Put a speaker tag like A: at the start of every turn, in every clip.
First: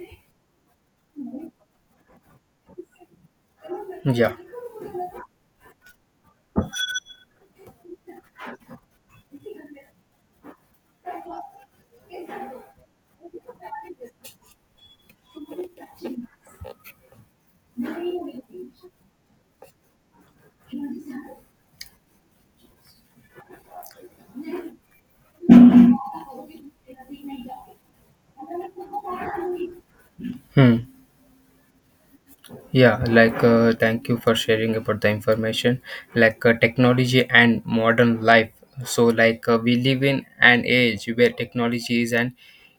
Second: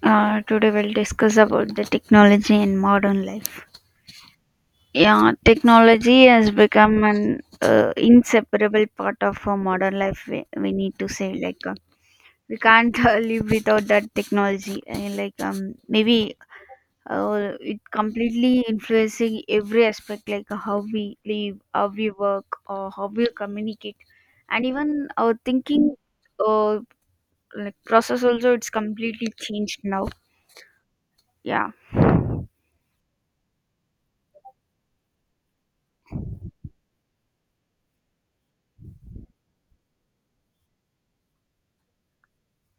A: Today we'll discuss about the technology in modern life. Yeah, technology has become an inseparable part of our modern life. We need to say like we can't live without that technology. Like maybe it completely influencing every aspect, like how we live, how we work, or how we communicate, and even our thinking uh, like process also it's completely changed now.
B: Hmm.
A: Yeah.
B: Yeah, thank you for sharing about the information. Technology and modern life. So we live in an age where technology is an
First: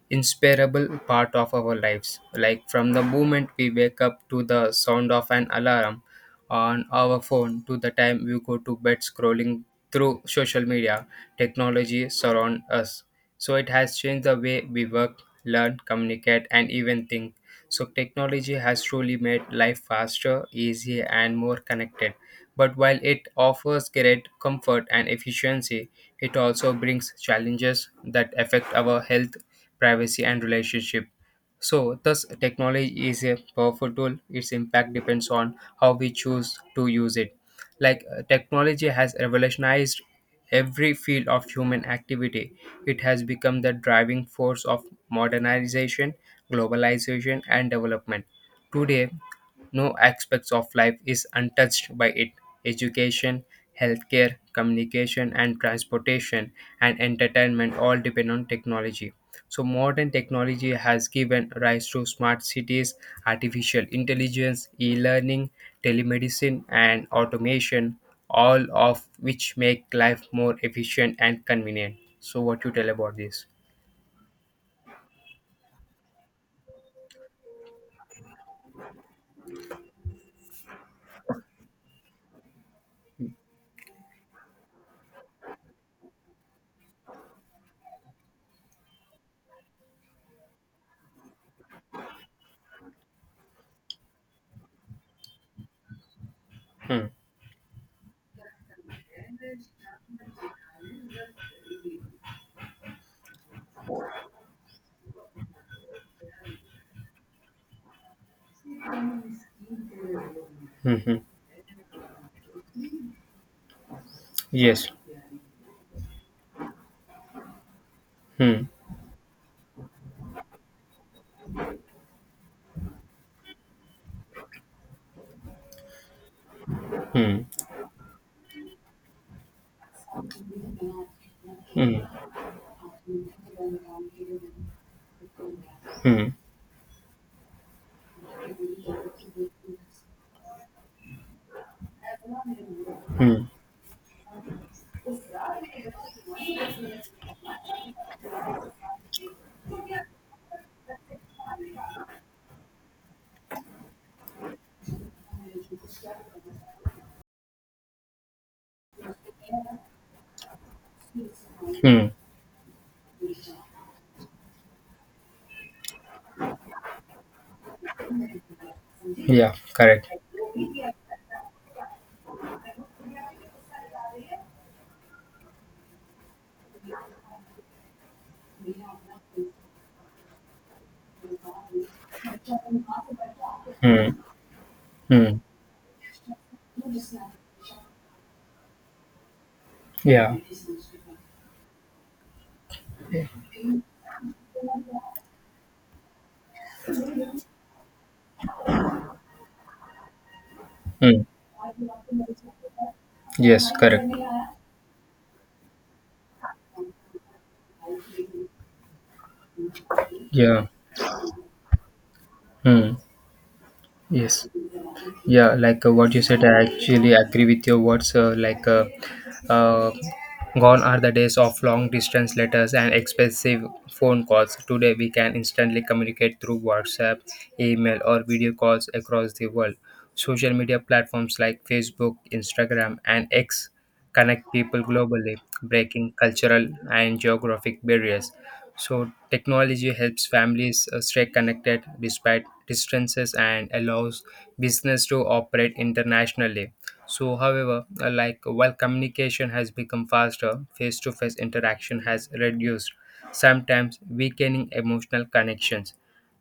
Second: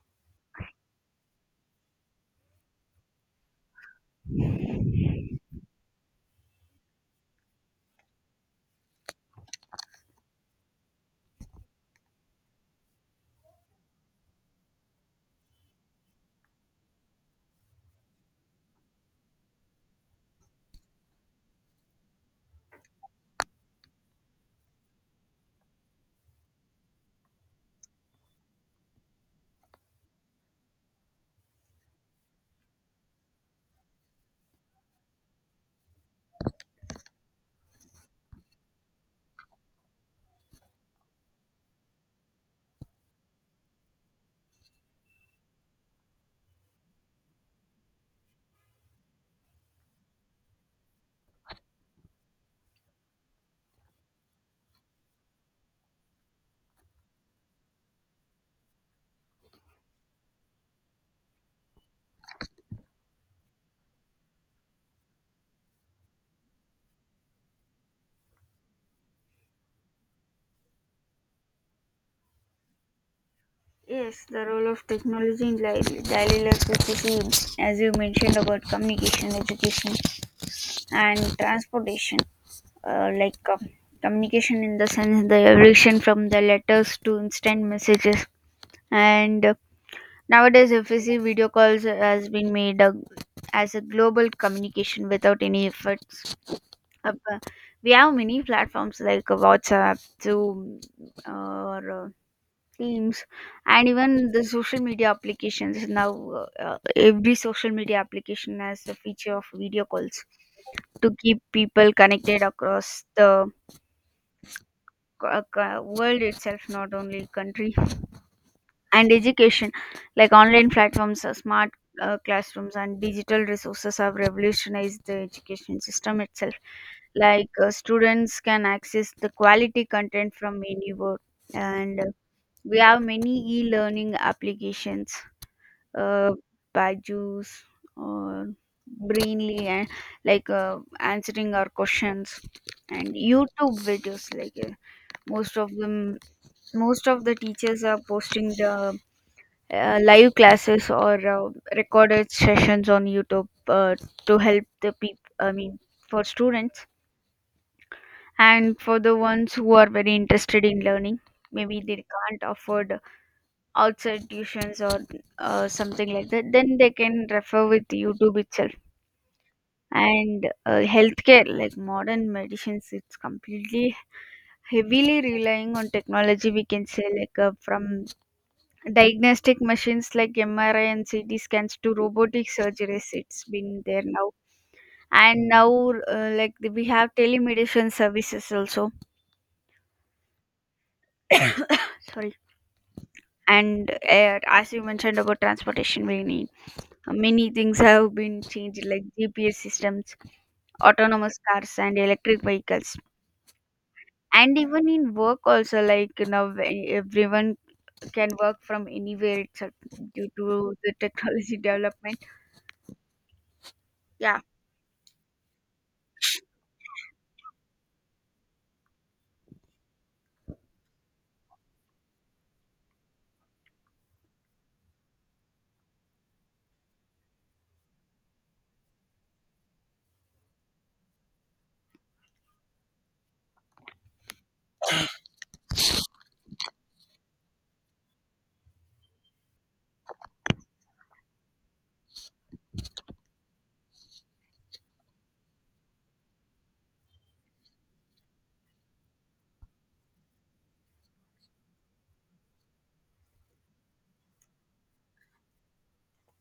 B: inseparable part of our lives. Like from the moment we wake up to the sound of an alarm on our phone to the time we go to bed scrolling through social media, technology surround us. So it has changed the way we work, learn, communicate and even think. So technology has truly made life faster, easier, and more connected. But while it offers great comfort and efficiency, it also brings challenges that affect our health, privacy, and relationship. So, thus, technology is a powerful tool. Its impact depends on how we choose to use it. Technology has revolutionized every field of human activity. It has become the driving force of modernization, globalization, and development. Today, no aspects of life is untouched by it. Education, healthcare, communication, and transportation and entertainment all depend on technology. So, modern technology has given rise to smart cities, artificial intelligence, e learning, telemedicine, and automation, all of which make life more efficient and convenient. So, what you tell about this?
A: Yes, the role of technology in daily life is the same as you mentioned about communication, education, and transportation. Like communication in the sense the evolution from the letters to instant messages, and nowadays if we see video calls has been made a, as a global communication without any efforts.
B: Hmm.
A: Uh, we have many platforms like WhatsApp, Zoom, or teams, and even the social media applications now, every social media application has the feature of video calls
B: Hmm,
A: to
B: hmm.
A: keep people connected across the
B: Yes.
A: world itself, not only country.
B: Hmm.
A: And education, like online platforms, smart classrooms and digital resources have revolutionized the education system itself.
B: Hmm.
A: Like students can access the quality content from anywhere, and
B: Hmm.
A: we have many e-learning applications, uh,
B: Hmm.
A: bad juice or Brainly, and like answering our questions, and
B: Hmm.
A: YouTube videos. Like most of them, most of the teachers are posting the live classes or recorded sessions on YouTube to help the people, I mean for students, and for the ones who are very interested in learning, maybe they
B: Hmm.
A: can't afford outside tuitions or something like that, then they can refer with YouTube itself.
B: Yeah. Correct.
A: And healthcare, like modern medicines, it's completely heavily relying on technology, we can say. Like from diagnostic machines like MRI and CT scans to robotic surgeries, it's been there
B: Hmm.
A: now.
B: Hmm.
A: And now like we have telemedicine services also.
B: Yeah.
A: Sorry. And as you mentioned about transportation, we need many things have been changed, like GPS systems,
B: Hmm.
A: autonomous cars, and electric vehicles.
B: Yes. Correct.
A: And even in work also, like you know when everyone can work from anywhere itself due
B: Yeah.
A: to the technology development.
B: Hmm.
A: Yeah.
B: Yes. Yeah, what you said, I actually agree with your words. Uh, gone are the days of long distance letters and expensive phone calls. Today, we can instantly communicate through WhatsApp, email, or video calls across the world. Social media platforms like Facebook, Instagram, and X connect people globally, breaking cultural and geographic barriers. So, technology helps families stay connected despite distances and allows business to operate internationally. So, however, like while communication has become faster, face to face interaction has reduced, sometimes weakening emotional connections.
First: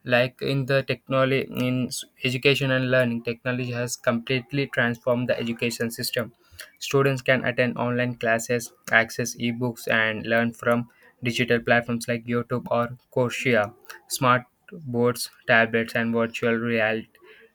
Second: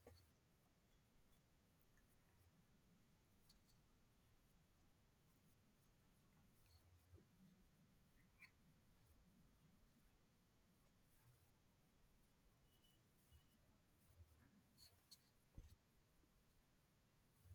B: Like in the technology, in education and learning, technology has completely transformed the education system. Students can attend online classes, access ebooks, and learn from digital platforms like YouTube or Coursera. Smart boards, tablets, and virtual reality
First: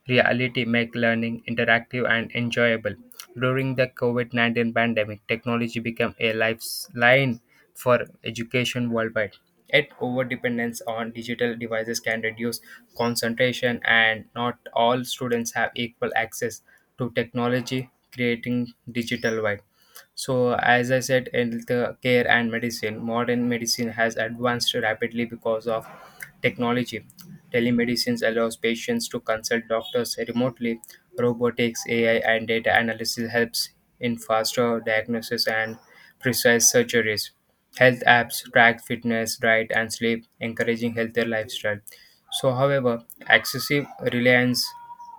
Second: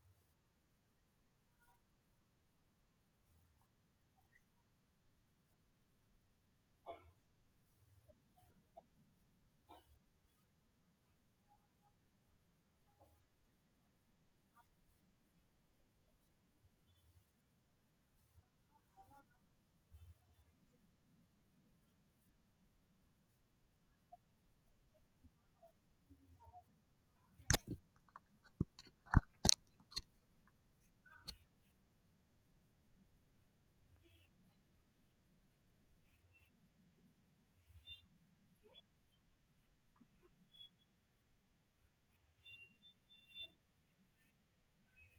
B: reality make learning interactive and enjoyable. During the COVID 19 pandemic, technology became a lifeline for education worldwide. Yet, overdependence on digital devices can reduce concentration, and not all students have equal access to technology, creating digital divide. So, as I said, in the care and medicine, modern medicine has advanced rapidly because of technology. Telemedicine allows patients to consult doctors remotely. Robotics, AI, and data analysis helps in faster diagnosis and precise surgeries. Health apps track fitness, diet, and sleep, encouraging healthier lifestyle. So, however, excessive reliance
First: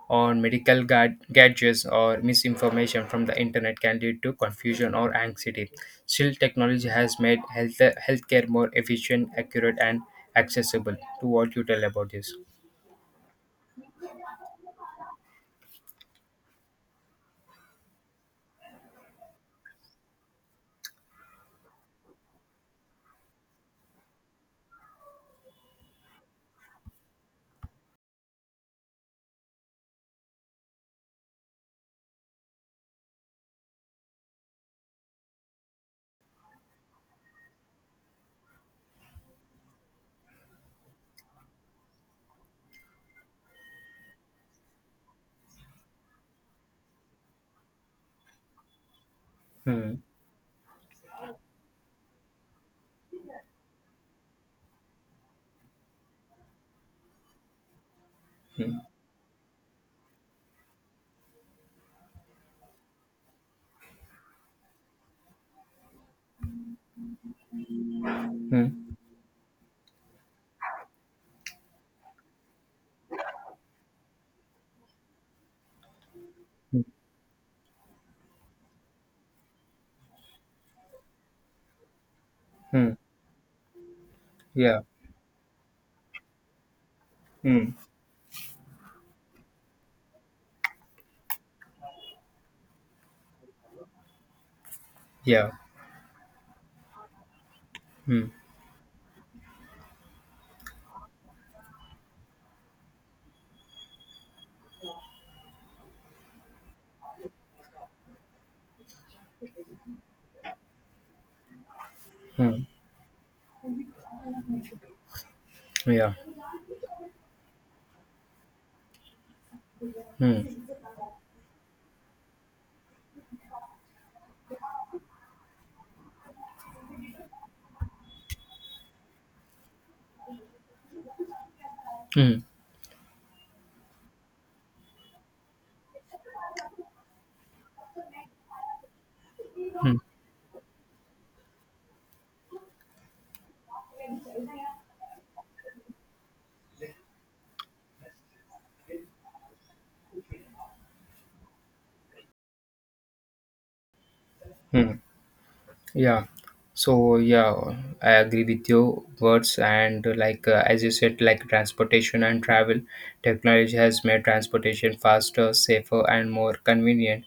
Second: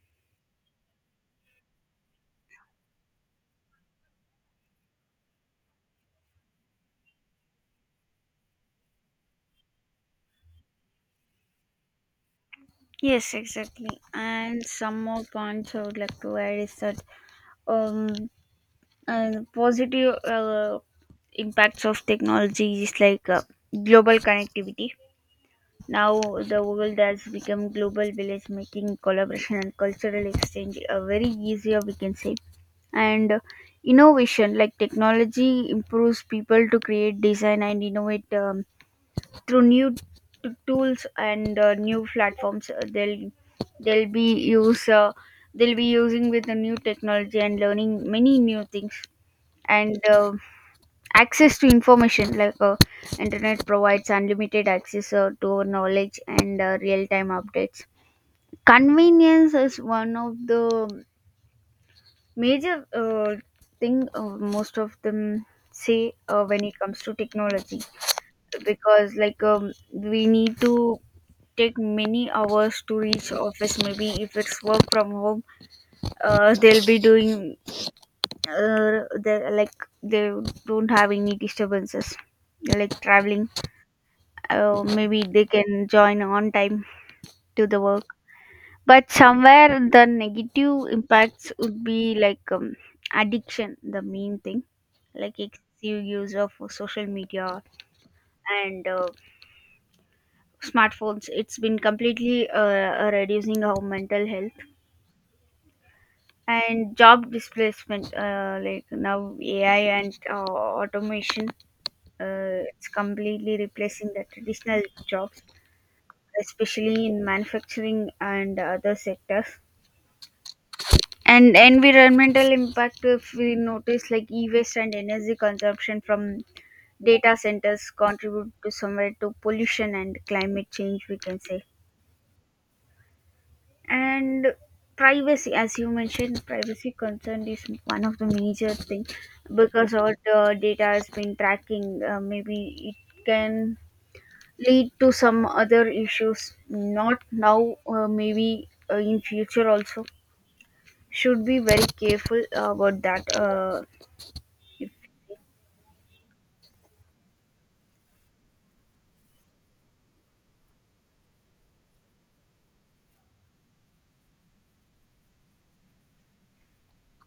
B: on medical gadgets or misinformation from the internet can lead to confusion or anxiety. Still, technology has made healthcare more efficient, accurate, and accessible. To what you tell about this?
A: Yes, exactly. And some more points I would like to add is that, um, and positive impacts of technology is like global connectivity. Now, the world has become global village, making collaboration and cultural exchange a very easier, we can say. And innovation, like technology, improves people to create, design, and innovate, through new tools and new platforms. They'll be use they'll be using with the new technology and learning many new things.
B: Hmm.
A: And access to information, like internet provides unlimited access to our knowledge and real-time updates. Convenience is one of the major thing most of them say when it comes to technology,
B: Hmm.
A: because like we need to take many hours to reach office. Maybe if it's work from home, they'll be doing, they like they don't have any disturbances
B: Hmm.
A: like traveling.
B: Yeah.
A: Oh, maybe they can join on time to
B: Hmm.
A: the work. But somewhere the negative impacts would be like, addiction, the main thing, like
B: Yeah.
A: excessive use of social media
B: Hmm.
A: and smartphones. It's been completely reducing our mental health. And job displacement. Like now AI and automation,
B: Hmm.
A: it's completely replacing the traditional jobs,
B: Yeah.
A: especially in manufacturing and other sectors.
B: Hmm.
A: And environmental impact, if we notice, like e-waste and energy consumption from data centers contribute to somewhere to pollution and climate change, we can say.
B: Hmm.
A: And privacy, as you mentioned, privacy concern is one of the major thing, because
B: Hmm.
A: all the data has been tracking. Maybe it can lead to some other issues. Not now, maybe in future also. Should be very careful about that. If.
B: Hmm. Yeah. So yeah, I agree with your words and as you said, like transportation and travel, technology has made transportation faster, safer, and more convenient.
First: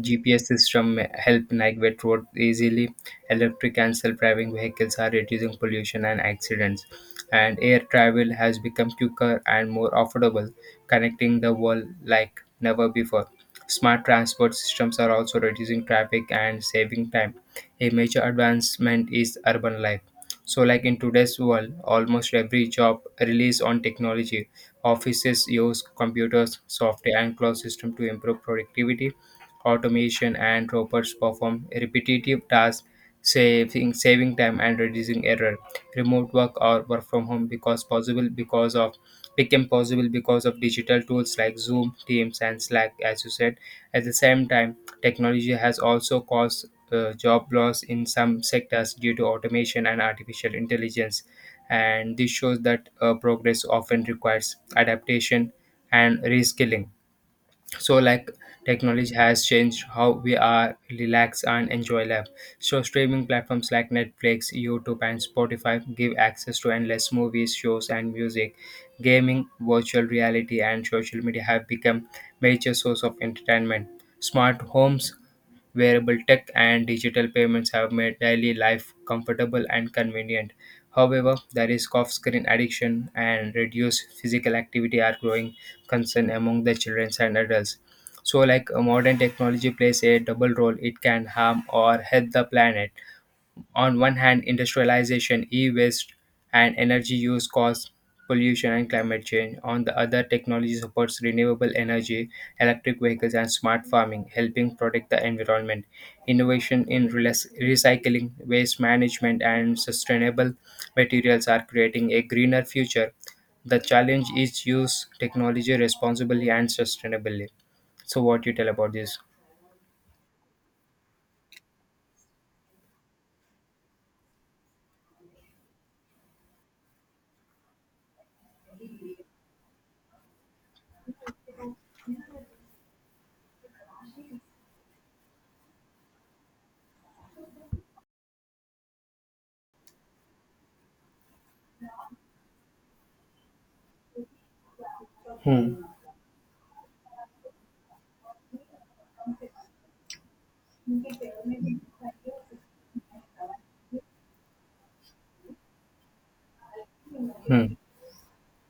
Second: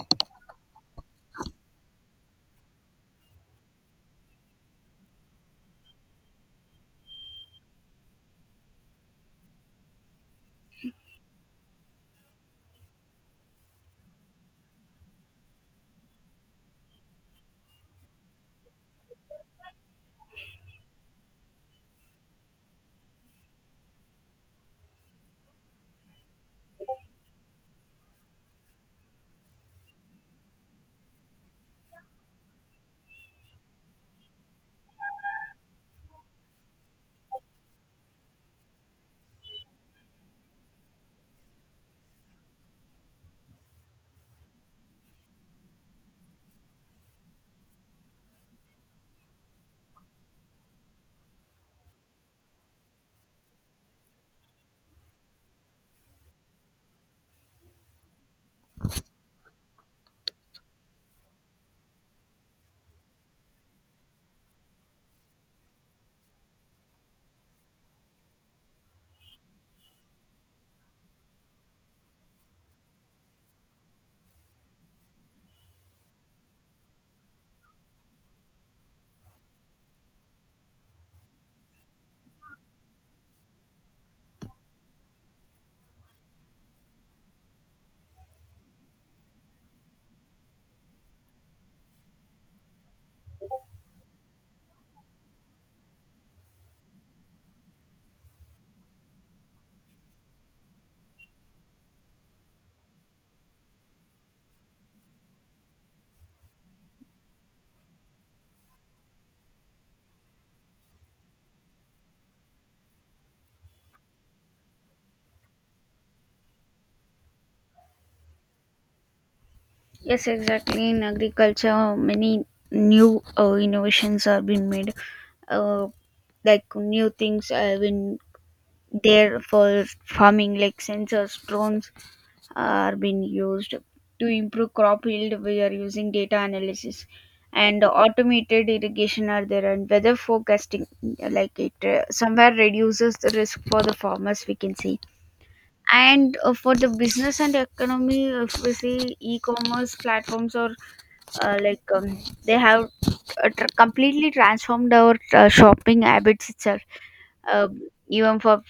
B: GPS system help navigate road easily. Electric and self-driving vehicles are reducing pollution and accidents. And air travel has become quicker and more affordable, connecting the world like never before. Smart transport systems are also reducing traffic and saving time, a major advancement is urban life. So, like in today's world, almost every job relies on technology. Offices use computers, software, and cloud system to improve productivity. Automation and robots perform repetitive tasks, saving time and reducing error. Remote work or work from home because possible because of Became possible because of digital tools like Zoom, Teams, and Slack, as you said. At the same time, technology has also caused job loss in some sectors due to automation and artificial intelligence. And this shows that progress often requires adaptation and reskilling. So like technology has changed how we are relax and enjoy life. So streaming platforms like Netflix, YouTube and Spotify give access to endless movies, shows and music. Gaming, virtual reality and social media have become major source of entertainment. Smart homes, wearable tech and digital payments have made daily life comfortable and convenient. However, the risk of screen addiction and reduced physical activity are growing concern among the children and adults. So, modern technology plays a double role, it can harm or help the planet. On one hand, industrialization, e-waste, and energy use cause pollution and climate change. On the other, technology supports renewable energy, electric vehicles, and smart farming, helping protect the environment. Innovation in recycling, waste management, and sustainable materials are creating a greener future. The challenge is use technology responsibly and sustainably. So, what you tell about this?
A: Yes, exactly. In agriculture, many new innovations are being made. Uh, like new things have been there for farming, like sensors, drones are being used to improve crop yield. We are using data analysis and automated irrigation are there, and weather forecasting, like it somewhere reduces the risk for the farmers, we can see. And for the business and economy, if we see e-commerce platforms, or like they have completely transformed our shopping habits itself.
B: Hmm.
A: uh, Even for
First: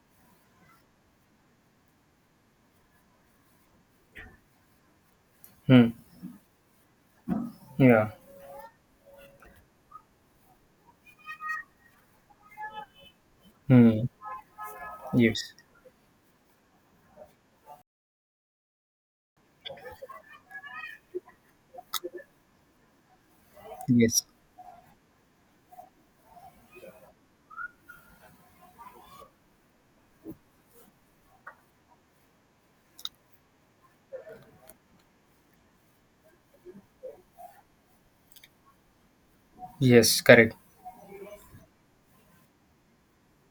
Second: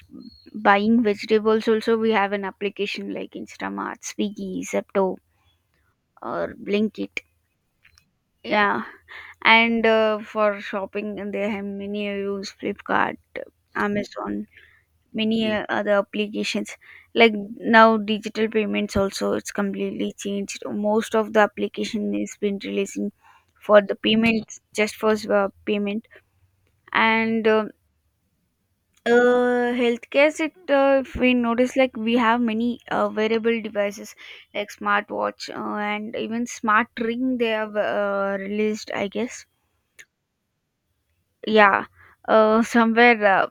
A: buying vegetables also, we have an application like Instamart, Swiggy, Zepto,
B: Hmm.
A: or Blinkit.
B: Yeah.
A: Yeah. And for shopping, and they have many. I use Flipkart,
B: Hmm.
A: Amazon, many
B: Yes.
A: other applications. Like now digital payments also, it's completely changed. Most of the application is been releasing for the
B: Yes.
A: payments, just for payment. And um, healthcare sector, if we notice, like we have many wearable devices like smartwatch, and even smart ring, they have released, I guess.
B: Yes, correct.
A: Yeah. Somewhere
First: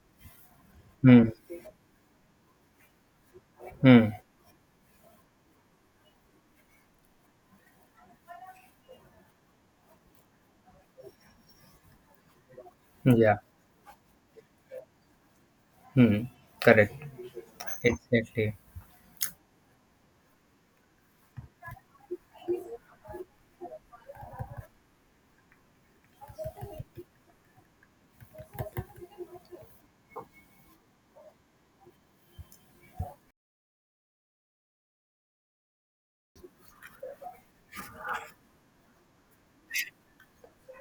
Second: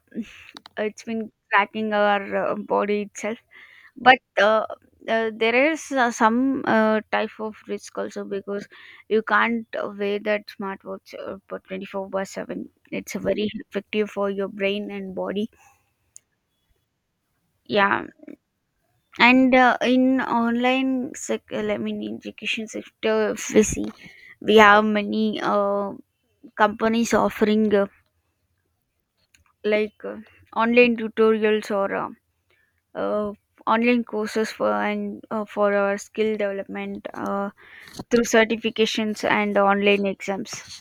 A: it's
B: Hmm.
A: been tracking our body itself.
B: Hmm.
A: But there is some type of risk also, because you can't wear that smartwatch for 24 by 7. It's
B: Yeah.
A: very effective for your brain and body.
B: Hmm. Correct.
A: Yeah.
B: Exactly.
A: And in online, I mean, in education sector, if we see, we have many companies offering like online tutorials or uh, online courses for, and for our skill development. Through certifications and online exams.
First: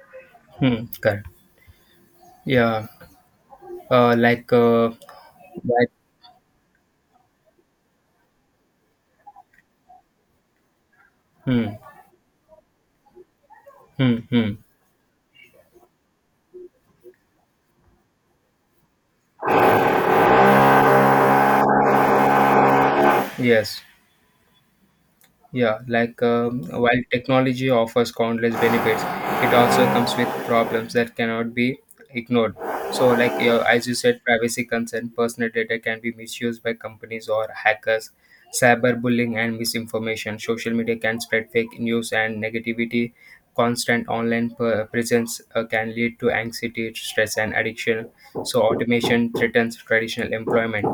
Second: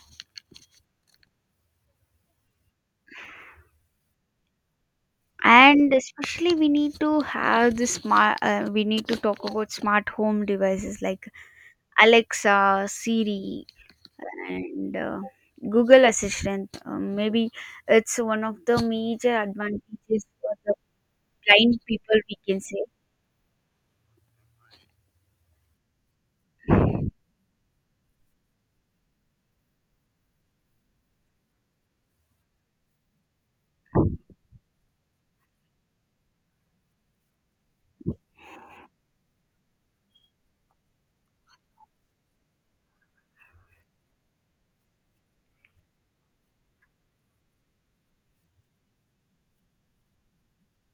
B: Hmm. Correct. Yeah, uh, like, uh, like,
A: And especially we need to have the smart, we need to talk about smart home devices like
B: Hmm.
A: Alexa, Siri,
B: Hmm. Hmm.
A: and Google Assistant. Maybe it's one of the major advantages for the blind people, we can say.
B: Yes. Yeah, while technology offers countless benefits, it also comes with problems that cannot be ignored. So, as you said, privacy concern, personal data can be misused by companies or hackers. Cyberbullying and misinformation, social media can spread fake news and negativity. Constant online presence can lead to anxiety, stress, and addiction. So, automation threatens traditional employment.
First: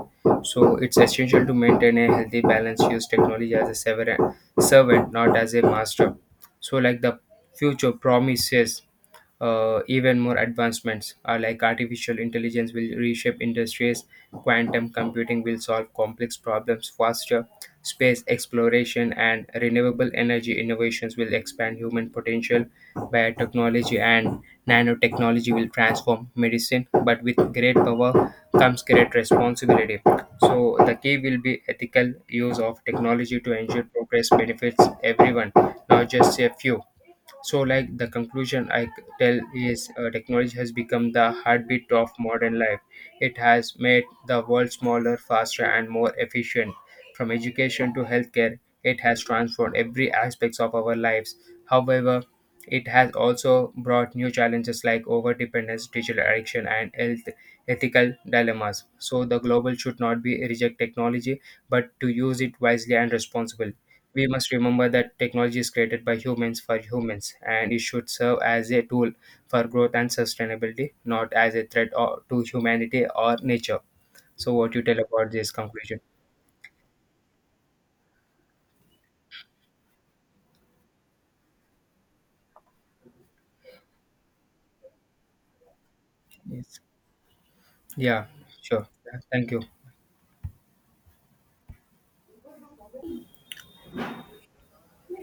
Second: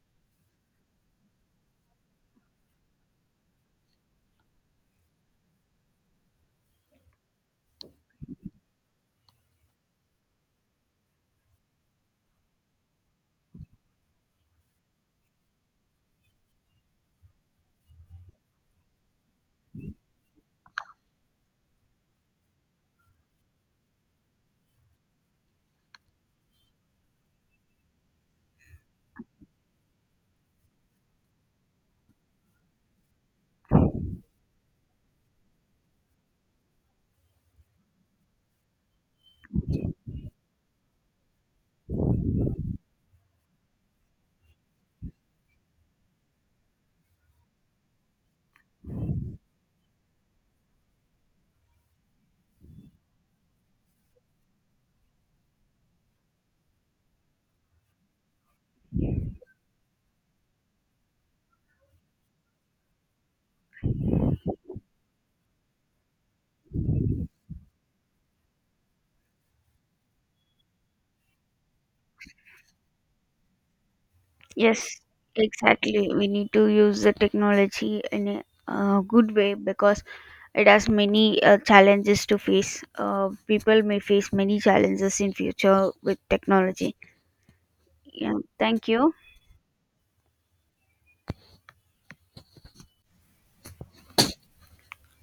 B: So it's essential to maintain a healthy balance, use technology as a servant, not as a master. So, like the future promises even more advancements like artificial intelligence will reshape industries, quantum computing will solve complex problems faster, space exploration and renewable energy innovations will expand human potential, biotechnology and nanotechnology will transform medicine. But with great power comes great responsibility, so the key will be ethical use of technology to ensure progress benefits everyone, not just a few. So, like the conclusion I tell is technology has become the heartbeat of modern life. It has made the world smaller, faster, and more efficient. From education to healthcare, it has transformed every aspect of our lives. However, it has also brought new challenges like overdependence, digital addiction, and health ethical dilemmas. So, the global should not be reject technology, but to use it wisely and responsibly. We must remember that technology is created by humans for humans and it should serve as a tool for growth and sustainability, not as a threat or, to humanity or nature. So what you tell
A: Yes,
B: about this conclusion?
A: exactly. We need to use the technology in a good way, because it has many challenges to face. People may face many challenges in future with
B: Yes.
A: technology.
B: Yeah.
A: Yeah, thank
B: Sure.
A: you.
B: Thank you.